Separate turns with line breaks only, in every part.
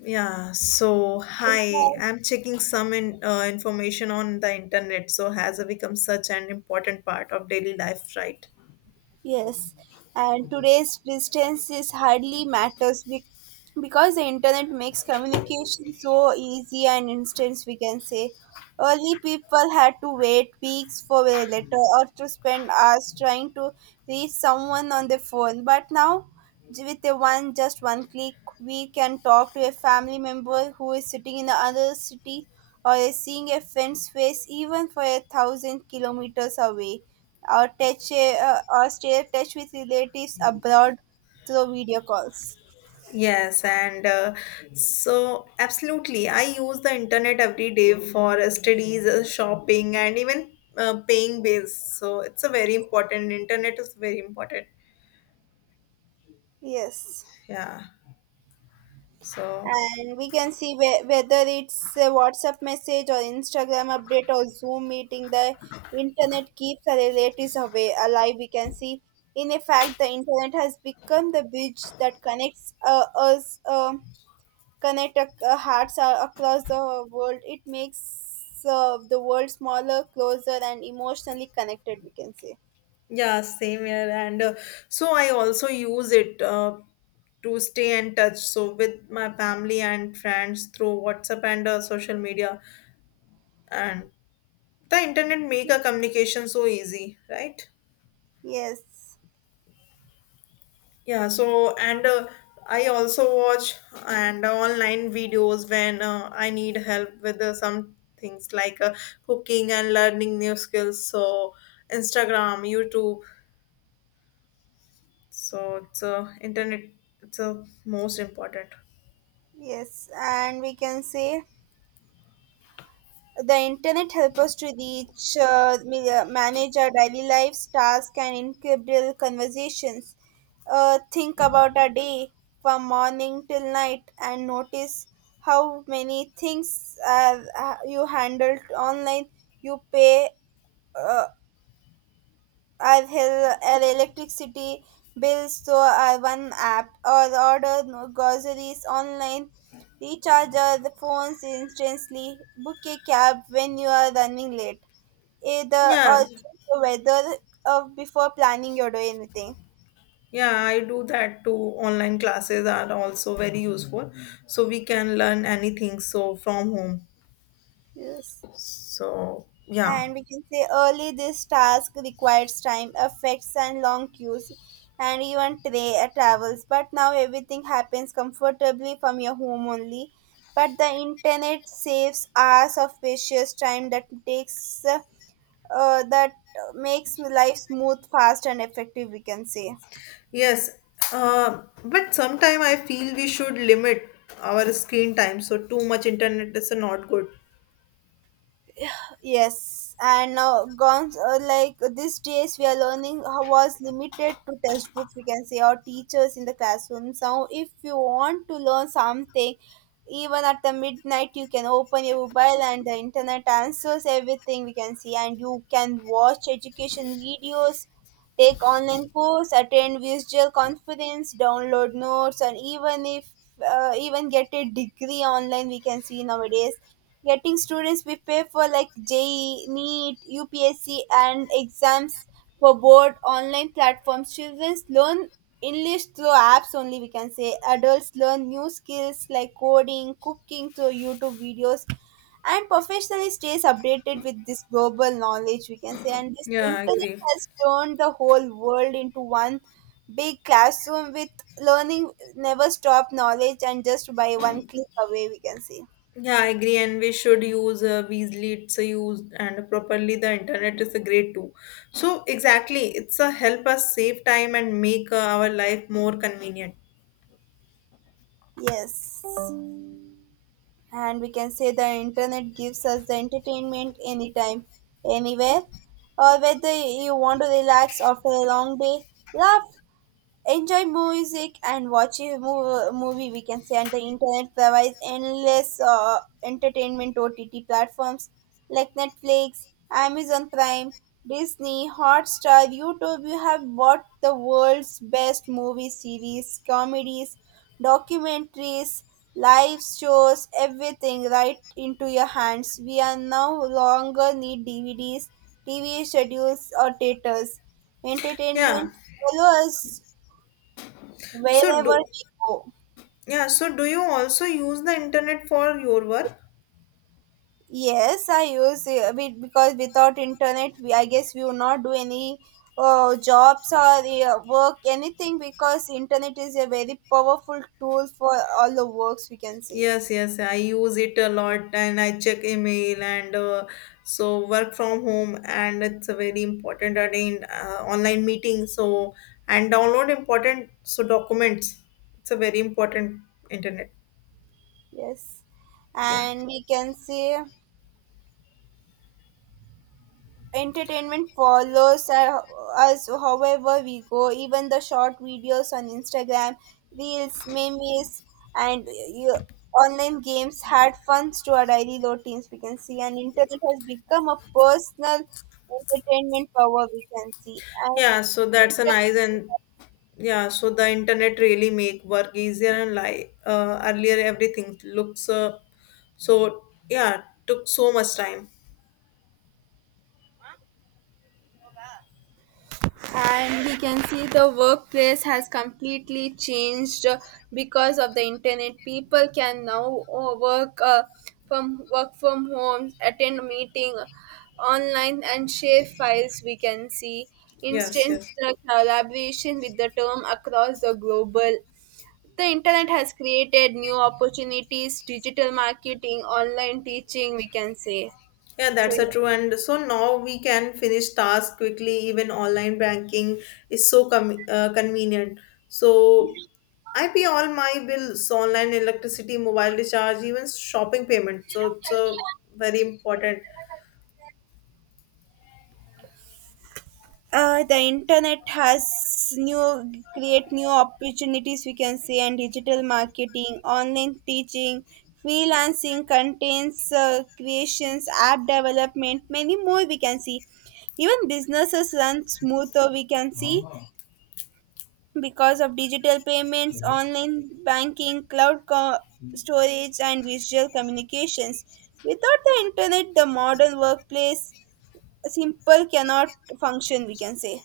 Yeah, so hi, I'm checking some information on the internet. So has become such an important part of daily life, right?
Yes, and today's distance is hardly matters because the internet makes communication so easy and instant. We can say early people had to wait weeks for a letter or to spend hours trying to reach someone on the phone. But now, with a one just one click, we can talk to a family member who is sitting in another city or is seeing a friend's face even for a thousand kilometers away or touch or stay in touch with relatives abroad through video calls.
Yes, and so absolutely, I use the internet every day for studies, shopping, and even paying bills. So it's a very important. Internet is very important.
Yes.
Yeah. So
And we can see whether it's a WhatsApp message or Instagram update or Zoom meeting, the internet keeps our relatives away, alive. We can see, in effect, the internet has become the bridge that connects us, connect hearts across the world. It makes the world smaller, closer, and emotionally connected, we can say.
yeah, same here, and so I also use it. To stay in touch so with my family and friends through WhatsApp and social media, and the internet make a communication so easy, right?
Yes.
yeah so and I also watch and online videos when I need help with some things like cooking and learning new skills, so Instagram, YouTube. So it's internet it's most important.
Yes, and we can say the internet help us to reach, manage our daily lives, tasks, and incredible conversations. Think about our day from morning till night and notice how many things you handled online. You pay uh, I've held an electricity bill so I one app or order no groceries online, recharge our phones instantly, book a cab when you are running late, either
Yeah.
or check the weather of before planning your day anything.
Yeah, I do that too. Online classes are also very useful. So we can learn anything so from home.
Yes.
So yeah.
And we can say early this task requires time effects and long queues and even travels, but now everything happens comfortably from your home only. But the internet saves hours of precious time that takes that makes life smooth, fast, and effective, we can say.
Yes. But sometime I feel we should limit our screen time. So too much internet is not good.
Yes, and now gone like these days we are learning how was limited to textbooks, we can say, or teachers in the classroom. So if you want to learn something, even at the midnight you can open your mobile and the internet answers everything, we can see, and you can watch education videos, take online course, attend visual conference, download notes, and even if even get a degree online, we can see nowadays getting students prepare for like JEE, NEET, UPSC, and exams for board online platforms. Children learn English through apps only, we can say. Adults learn new skills like coding, cooking through YouTube videos, and professionally stays updated with this global knowledge, we can say. And this
Yeah, I
internet
agree.
has turned the whole world into one big classroom with learning never stop, knowledge and just by one click away, we can say.
Yeah, I agree. And we should use Weasley, it's a use and properly the internet is a great tool. So exactly, it's a help us save time and make our life more convenient.
Yes, and we can say the internet gives us the entertainment anytime, anywhere, or whether you want to relax after a long day, laugh, enjoy music and watch a movie, we can say, and the internet provides endless entertainment. OTT platforms like Netflix, Amazon Prime, Disney Hotstar, YouTube, you have bought the world's best movie series, comedies, documentaries, live shows, everything right into your hands. We are no longer need DVDs, TV schedules, or theaters.
Yeah.
Entertainment follow us
So
wherever
do,
we go.
Yeah, so do you also use the internet for your work?
Yes, I use it because without internet, I guess we will not do any jobs or work anything because internet is a very powerful tool for all the works, we can see.
Yes, yes, I use it a lot and I check email and so work from home and it's a very important and in online meeting so and download important so documents. It's a very important internet.
Yes,
Yeah.
and we can see entertainment follows us however we go. Even the short videos on Instagram reels, memes, and you, online games add funds to our daily routines, we can see, and internet has become a personal entertainment power, we can see.
Yeah, so that's a nice
and
and yeah, so the internet really make work easier and like earlier everything looks so yeah, took so much time.
and we can see the workplace has completely changed because of the internet. People can now work from work from homes, attend meeting online, and share files, we can see,
Yes,
instant
yes.
collaboration with the term across the global. The internet has created new opportunities, digital marketing, online teaching, we can say.
Yeah,
So
that's a
yeah.
true. And so now we can finish task quickly. Even online banking is so convenient. So I pay all my bills online, electricity, mobile recharge, even shopping payment. So it's very important.
The internet has new create new opportunities, we can say, and digital marketing, online teaching, freelancing, contents creations, app development, many more, we can see. Even businesses run smoother, we can see, because of digital payments, online banking, cloud storage, and visual communications. Without the internet, the modern workplace simple cannot function, we can say.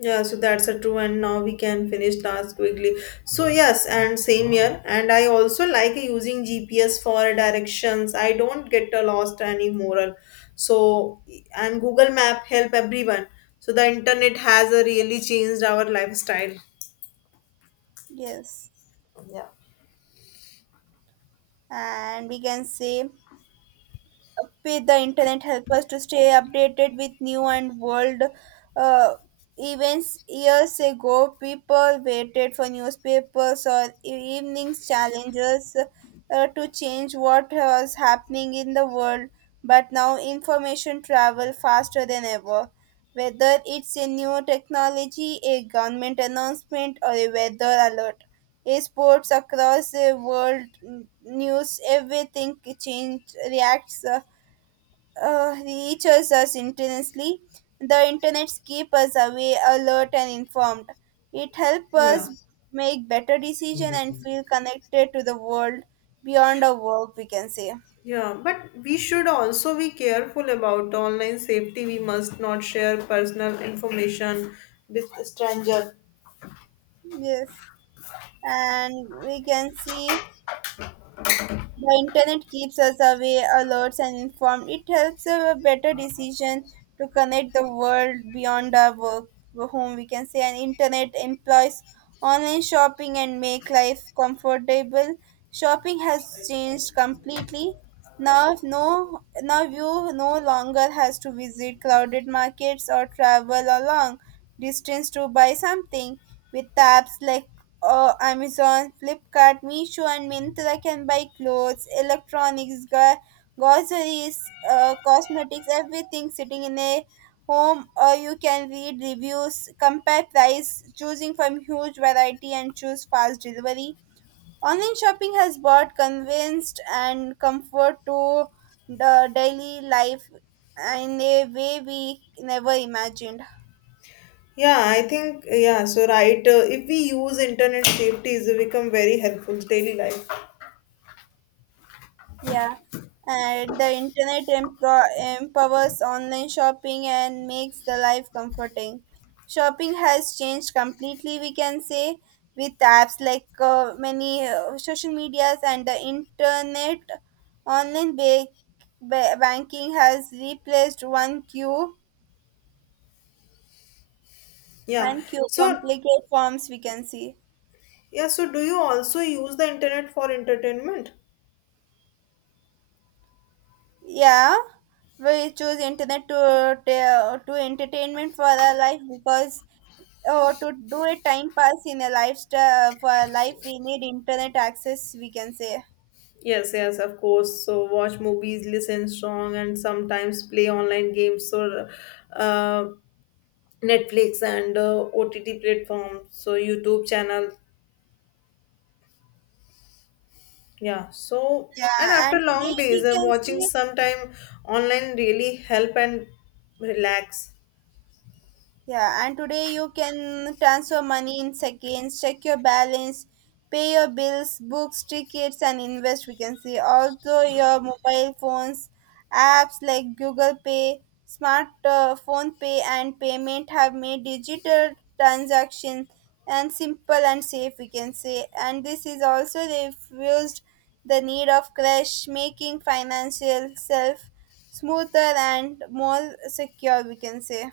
Yeah, so that's a true, and now we can finish task quickly. So yes, and same here. And I also like using GPS for directions. I don't get lost anymore. So and Google Map help everyone. So the internet has really changed our lifestyle.
Yes, and we can say with the internet help us to stay updated with new and world uh, events. Years ago people waited for newspapers or evenings challenges to change what was happening in the world, but now information travel faster than ever, whether it's a new technology, a government announcement, or a weather alert, a sports across the world, news everything change reacts reaches us intensely. The internet keeps us away, alert, and informed. It helps
Yeah.
us make better decisions and feel connected to the world beyond our work, we can say.
Yeah, but we should also be careful about online safety. We must not share personal information with stranger.
Yes. And we can see the internet keeps us aware, alerts, and informed. It helps a better decision to connect the world beyond our work home. We can say, and internet employs online shopping and make life comfortable. Shopping has changed completely. Now you no longer has to visit crowded markets or travel a long distance to buy something. With apps like Amazon, Flipkart, Meesho, and Myntra, can buy clothes, electronics, groceries, cosmetics, everything sitting in a home. Or you can read reviews, compare price, choosing from huge variety, and choose fast delivery. Online shopping has brought convenience and comfort to the daily life in a way we never imagined.
Yeah, I think yeah. So right, if we use internet safety, it become very helpful daily life.
Yeah, and the internet empowers online shopping and makes the life comforting. Shopping has changed completely, we can say, with apps like many social medias and the internet. Online banking has replaced
Yeah.
one queue
So
complicated forms, we can see.
yeah. So do you also use the internet for entertainment?
Yeah, we choose internet to to entertainment for our life because or to do a time pass in a lifestyle for life we need internet access, we can say.
Yes, yes, of course. So watch movies, listen song, and sometimes play online games or uh, Netflix and OTT platforms. So YouTube channel. Yeah. So and
Yeah,
after
and today
long days,
we can
watching
see.
sometime online really help and relax.
Yeah, and today you can transfer money in seconds, check your balance, pay your bills, books, tickets, and invest. We can see also your mobile phones, apps like Google Pay, smart phone pay, and payment have made digital transactions and simple and safe. We can say, and this is also refused the need of cash, making financial self smoother and more secure. We can say.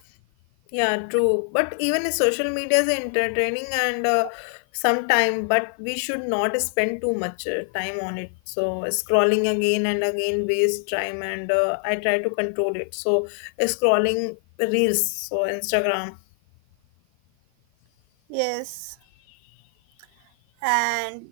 Yeah, true. But even if social media is entertaining and some time, but we should not spend too much time on it. So scrolling again and again waste time, and I try to control it. So scrolling reels, so Instagram.
Yes. And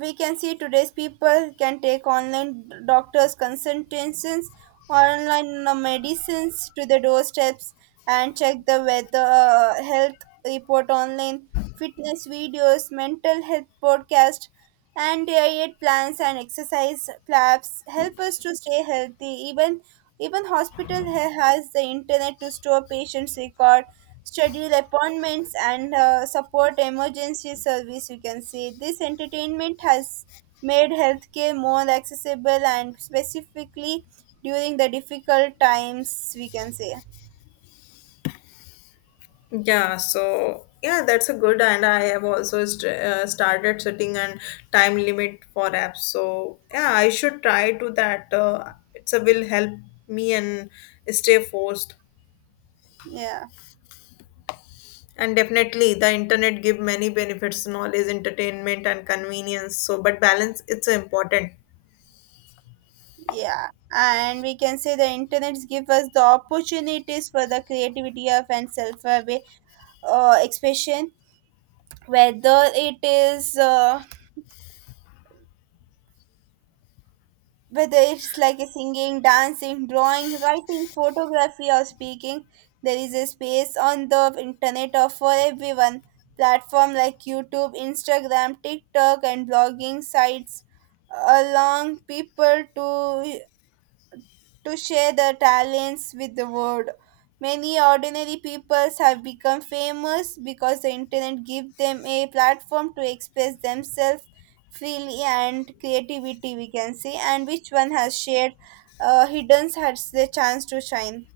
we can see today's people can take online doctors consultations, online medicines to the doorsteps, and check the weather health report online, fitness videos, mental health podcast, and diet plans and exercise clubs help us to stay healthy. Even hospital has the internet to store patients record, schedule appointments, and support emergency service, we can say. This entertainment has made healthcare more accessible and specifically during the difficult times, we can say.
Yeah, so yeah, that's a good. And I have also started setting an time limit for apps. So yeah, I should try to that. It's a will help me and stay forced.
Yeah.
And definitely, the internet give many benefits, knowledge, entertainment, and convenience. So, but balance it's important.
Yeah and we can say the internet give us the opportunities for the creativity of and self-aware expression, whether it is uh, whether it's like a singing, dancing, drawing, writing, photography, or speaking, there is a space on the internet for everyone. Platform like YouTube, Instagram, TikTok, and blogging sites allow people to share their talents with the world. Many ordinary peoples have become famous because the internet gives them a platform to express themselves freely and creativity, we can say, and which one has shared hidden has the chance to shine.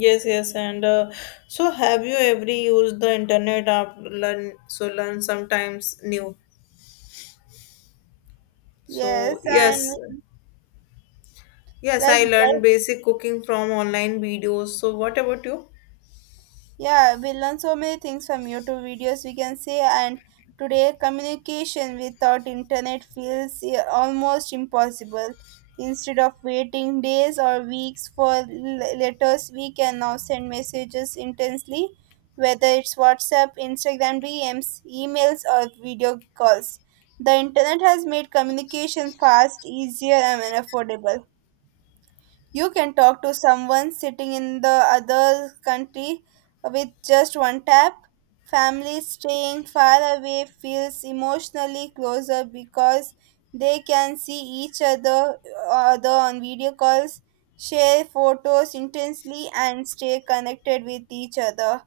Yes, yes, and so have you ever used the internet app learn so learn sometimes new? So
Yes, and
yes, yes,
like
I learned basic cooking from online videos. So what about you?
yeah, we learn so many things from YouTube videos, we can say, and today communication without internet feels yeah, almost impossible. Instead of waiting days or weeks for letters, we can now send messages instantly, whether it's WhatsApp, Instagram DMs, emails, or video calls. The internet has made communication fast, easier, and affordable. You can talk to someone sitting in the other country with just one tap. Family staying far away feels emotionally closer because they can see other on video calls, share photos intensely, and stay connected with each other.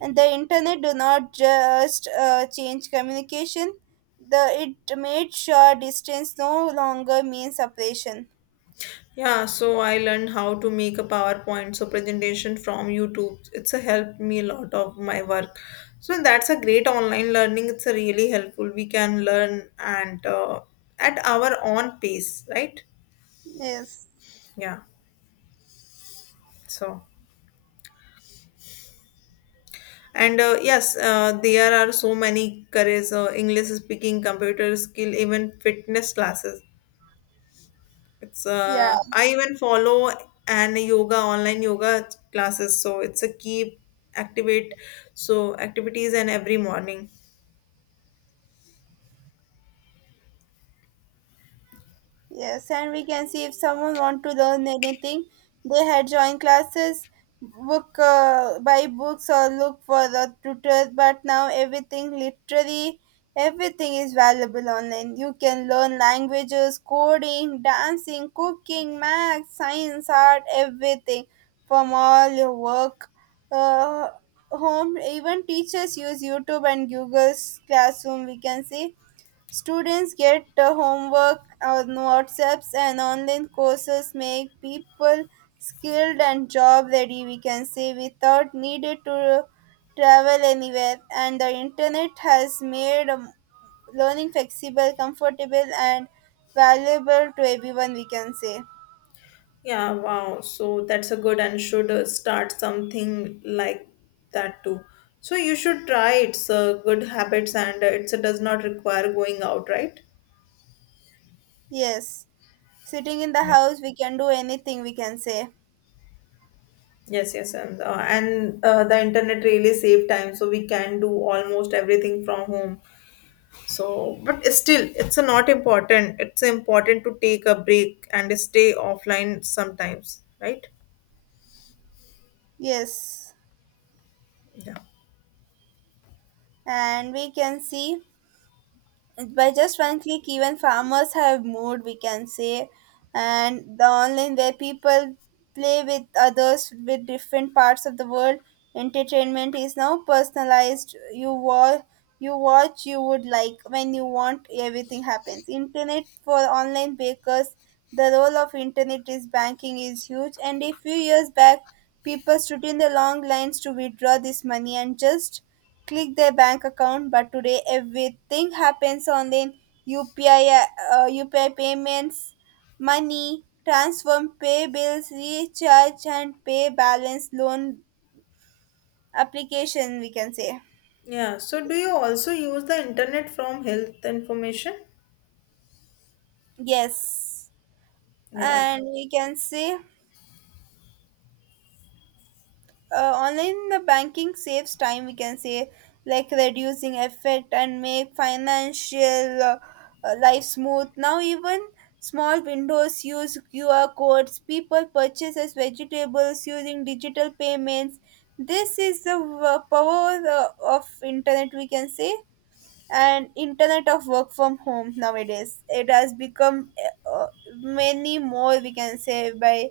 And the internet do not just change communication; the it made sure distance no longer means separation.
Yeah, so I learned how to make a PowerPoint so presentation from YouTube. It's a helped me a lot of my work. So that's a great online learning. It's a really helpful. We can learn and at our own pace, right?
Yes.
Yeah. So and yes, there are so many careers, English speaking, computer skill, even fitness classes. It's
Yeah.
I even follow an yoga online yoga classes, so it's a key activate so activities and every morning.
Yes, and we can see if someone want to learn anything, they had joined classes, book buy books or look for the tutor. But now everything, literally everything is valuable online. You can learn languages, coding, dancing, cooking, math, science, art, everything from all your work. Uh, Home even teachers use YouTube and Google's classroom, we can see. Students get homework on WhatsApps, and online courses make people skilled and job ready, we can say, without needed to travel anywhere. And the internet has made learning flexible, comfortable, and valuable to everyone, we can say.
Yeah, wow. So that's a good and should start something like that too. So you should try it's good habits and it's it does not require going out, right?
Yes. Sitting in the
Yeah.
house, we can do anything, we can say.
Yes, yes, and the internet really save time, so we can do almost everything from home. So but still it's a not important, it's important to take a break and stay offline sometimes, right?
Yes.
Yeah.
And we can see by just one click, even farmers have moved, we can say. And the online where people play with others with different parts of the world. Entertainment is now personalized. You watch you would like when you want. Everything happens internet for online bakers. The role of internet is banking is huge, and a few years back people stood in the long lines to withdraw this money and just click their bank account. But today everything happens on the upi UPI payments, money transfer, pay bills, recharge, and pay balance, loan application, we can say.
Yeah, so do you also use the internet from health information?
Yes,
Yeah.
and we can say, online the banking saves time, we can say, like reducing effort and make financial life smooth. Now even small windows use QR codes, people purchases vegetables using digital payments. This is the power of internet, we can say. And internet of work from home nowadays it has become uh, uh, many more, we can say, by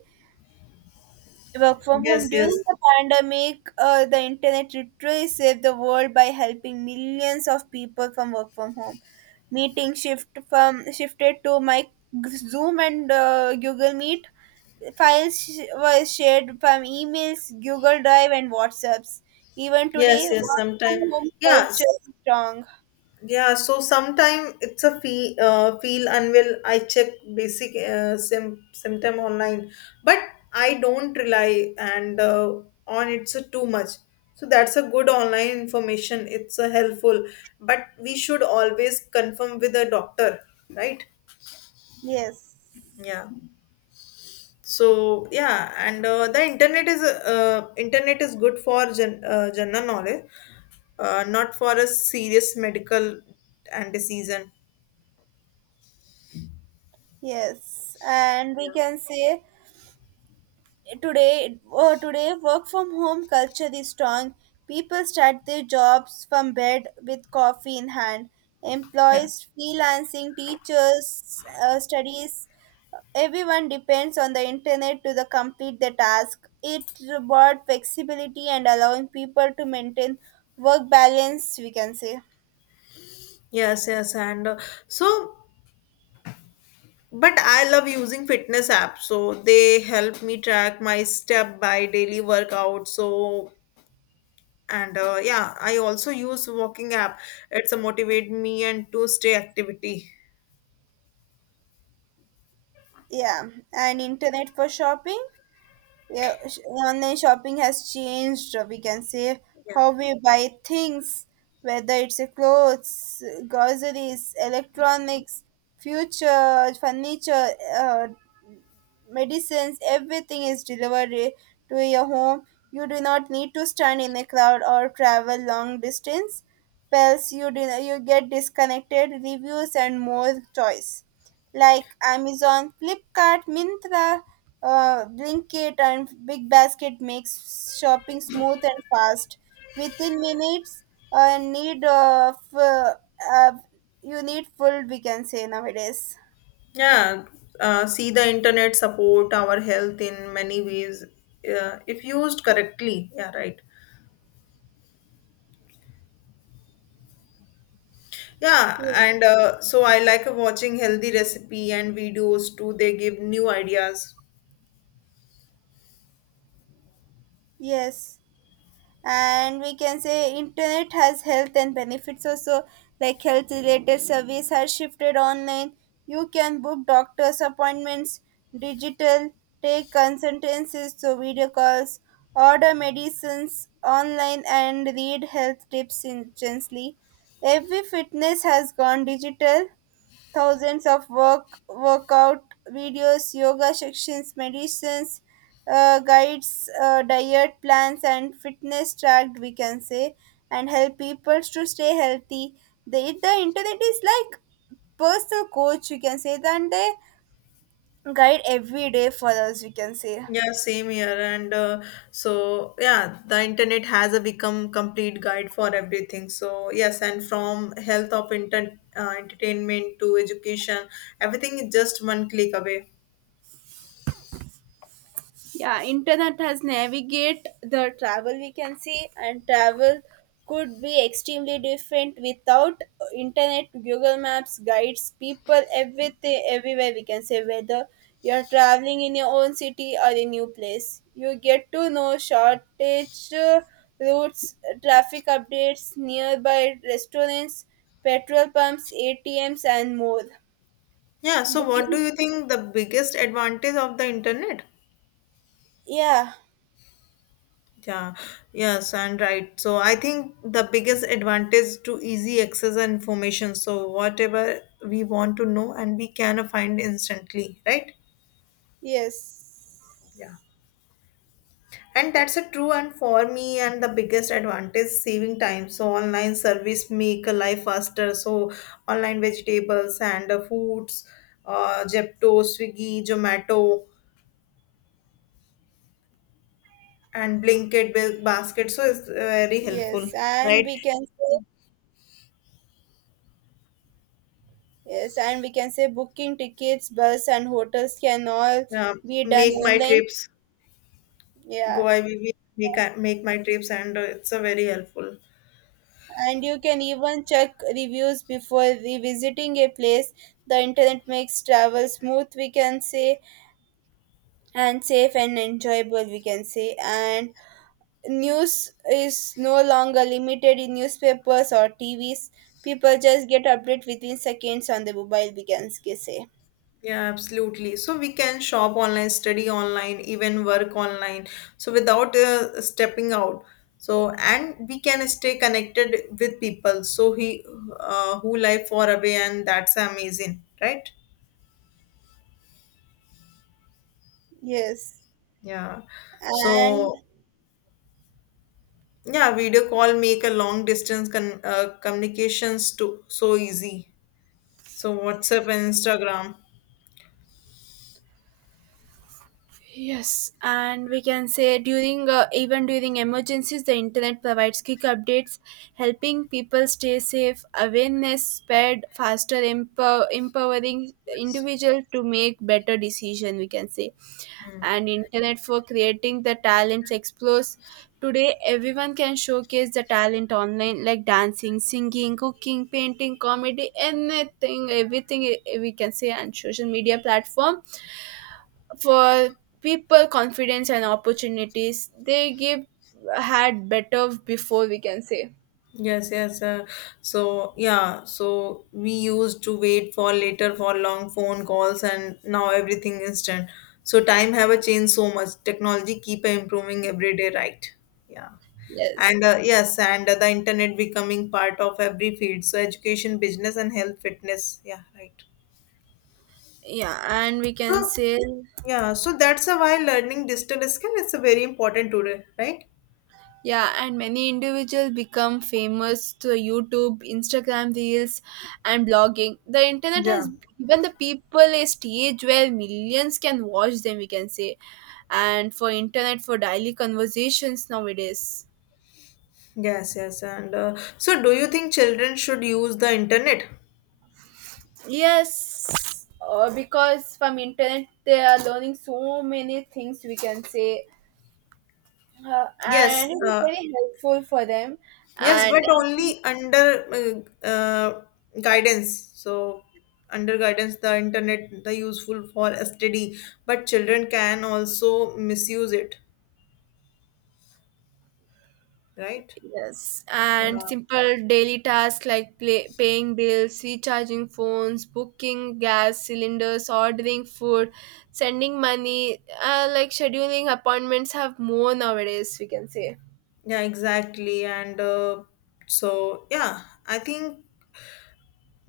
work from
Yes.
home
Yes,
during the pandemic. The internet literally saved the world by helping millions of people from work from home. Meeting shift from shifted to my Zoom and Google Meet. Files were shared from emails, Google Drive, and WhatsApps. Even today
yes, yes
work
sometimes.
from home
Yes.
culture is strong.
Yeah, so sometime it's a feel feel unwell. I check basic sim- symptom online, but I don't rely and on it's a too much. So that's a good online information. It's a helpful, but we should always confirm with a doctor, right?
Yes,
Yeah. So yeah, and the internet is good for general knowledge, not for a serious medical and disease. And,
yes. And we
yeah.
can say today today work from home culture is strong. People start their jobs from bed with coffee in hand.
Yeah.
Employees, freelancing teachers studies, everyone depends on the internet to the complete the task. It brought flexibility and allowing people to maintain work balance, we can say.
Yes, yes, and so but I love using fitness apps. So they help me track my step by daily workout. So and yeah, I also use walking app. It's a motivate me and to stay activity.
Yeah. And internet for shopping. Yeah, online shopping has changed, we can say,
Yeah.
how we buy things, whether it's a clothes, groceries, electronics, future, furniture, medicines, everything is delivered, to your home. You do not need to stand in a crowd or travel long distance. Pills, you do, you get disconnected reviews and more choice, like Amazon, Flipkart, Mintra, Blinkit, and Big Basket makes shopping smooth and fast within minutes. Need of uh, you need full, we can say, nowadays.
Yeah. See the internet support our health in many ways if used correctly. Yeah, right. Yeah,
Yes.
and so I like watching healthy recipe and videos too. They give new ideas.
Yes. And we can say internet has health and benefits also, like health related service has shifted online. You can book doctors appointments, digital take consultancies so video calls, order medicines online and read health tips instantly. Every fitness has gone digital, thousands of workout videos, yoga sections, medicines, guides, diet plans, and fitness tracked, we can say, and help people to stay healthy. The the internet is like personal coach, we can say. Then they guide every day for us, we can say.
Yeah, same here. And so, yeah, the internet has a become complete guide for everything. So, yes, and from health of inter entertainment to education, everything is just one click away.
Yeah, internet has navigate the travel, we can see, and travel could be extremely different without internet, Google Maps, guides, people, everything everywhere, we can say, whether you're traveling in your own city or a new place. You get to know shortage routes, traffic updates, nearby restaurants, petrol pumps, ATMs and more.
Yeah, so what do
Booking?
you think the biggest advantage of the internet?
Yeah.
Yeah, yes, and right. So I think the biggest advantage to easy access and information. So whatever we want to know and we can find instantly, right?
Yes.
Yeah. And that's a true and for me and the biggest advantage saving time. So online service make a life faster. So online vegetables and foods, Jepto, Swiggy, Zomato, and Blinkit with basket. So it's very helpful,
Yes, and
right?
we can say, yes, and we can say, booking tickets, bus, and hotels can all
Uh,
be done
make my
online.
trips.
Yeah,
Go IVV. Make my trips, and it's a very helpful.
and you can even check reviews before revisiting a place. The internet makes travel smooth, we can say, and safe and enjoyable, we can say. And news is no longer limited in newspapers or TVs. People just get update within seconds on the mobile, we can say.
Yeah, absolutely. So we can shop online, study online, even work online. So without stepping out. So and we can stay connected with people. So he who live far away, and that's amazing, right?
Yes,
Yeah.
and
So yeah, video call make a long distance con communications to so easy. So WhatsApp and Instagram.
Yes, and we can say, during even during emergencies, the internet provides quick updates, helping people stay safe. Awareness spread faster, empowering
Yes.
individual to make better decision, we can say.
Hmm.
And internet for creating the talents explores. Today, everyone can showcase the talent online, like dancing, singing, cooking, painting, comedy, anything, everything, we can say, and social media platform for people confidence and opportunities they give had better before, we can say.
Yes, yes. So yeah, so we used to wait for later for long phone calls, and now everything instant. So time have a changed so much. Technology keep improving every day, right? Yeah,
Yes.
and yes, and the internet becoming part of every field. So education, business, and health, fitness. Yeah, right.
Yeah. And we can
So
say,
yeah, so that's a why learning digital skill is a very important today, right?
yeah, and many individuals become famous through YouTube, Instagram reels, and blogging. The internet
Yeah.
has given the people a stage where millions can watch them, we can say. And for internet for daily conversations nowadays.
Yes, yes. And so, do you think children should use the internet?
Yes, because from internet they are learning so many things, we can say, and
Yes,
it is very helpful for them.
yes,
And
but only under guidance. So, under guidance, the internet the useful for study, but children can also misuse it, right?
yes, and
Yeah,
simple daily tasks like paying bills, recharging phones, booking gas cylinders, ordering food, sending money, like scheduling appointments have more nowadays, we can say.
yeah, exactly. And so, yeah, I think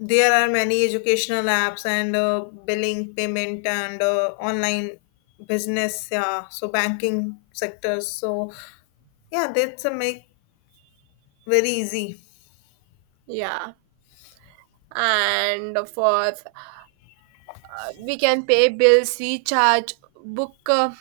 there are many educational apps and billing, payment, and online business. Yeah, so banking sectors. So yeah, that's a make very easy.
Yeah. And for we can pay bills, recharge, book uh,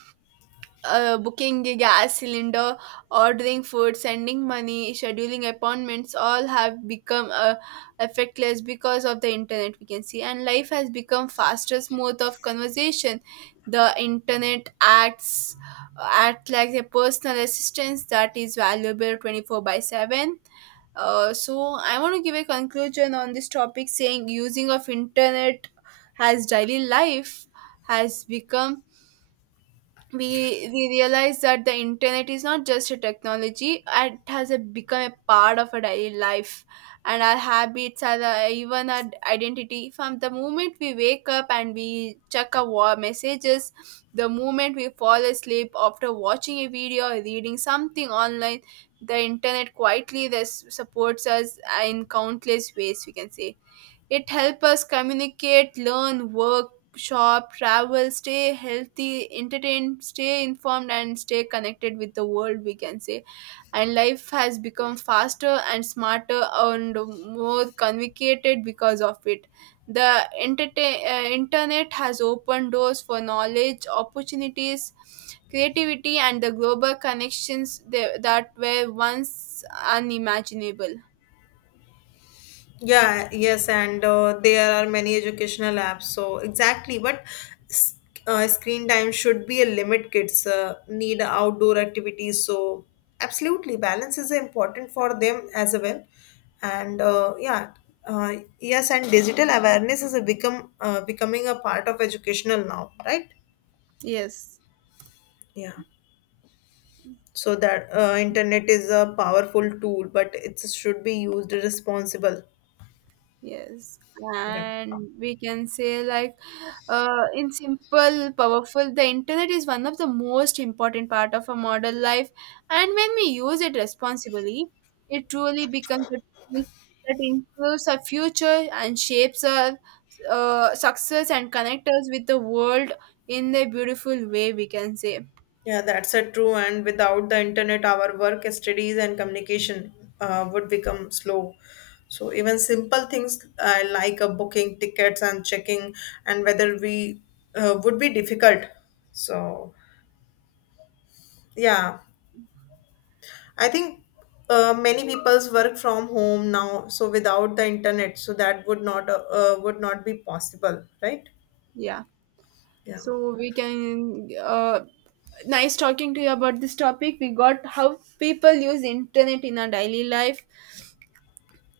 booking a gas cylinder, ordering food, sending money, scheduling appointments all have become effectless because of the internet, we can see. And life has become faster mode of conversation. The internet act like a personal assistance that is valuable 24/7. So I want to give a conclusion on this topic, saying using of internet has daily life has become. We realize that the internet is not just a technology. It has become a part of our daily life and our habits, even our identity. From the moment we wake up and we check our messages, the moment we fall asleep after watching a video or reading something online, the internet quietly this supports us in countless ways, we can say. It helps us communicate, learn, work, shop, travel, stay healthy, entertain, stay informed, and stay connected with the world, we can say. And life has become faster and smarter and more complicated because of it. The internet has opened doors for knowledge, opportunities, creativity, and the global connections that were once unimaginable.
Yeah, yes, and there are many educational apps. So exactly, but s- screen time should be a limit. Kids need outdoor activities, so absolutely balance is important for them as well. And yeah, yes, and digital awareness is a become becoming a part of educational now, right?
Yes.
Yeah. So that internet is a powerful tool, but it should be used responsible.
Yes,
Yeah.
and we can say, like in simple, powerful, the internet is one of the most important part of a modern life, and when we use it responsibly, it truly becomes a tool that improves our future and shapes our success and connect us with the world in a beautiful way, we can say.
Yeah, that's a true. And without the internet, our work, studies, and communication would become slow. So even simple things like booking tickets and checking and whether we would be difficult. So yeah, I think many people's work from home now. So without the internet, so that would not be possible, right?
Yeah.
Yeah,
So we can nice talking to you about this topic. We got how people use internet in our daily life.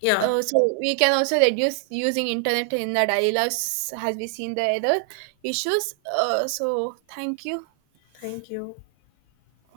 yeah.
So we can also reduce using internet in the daily lives as we seen the other issues. So thank you.
Thank you.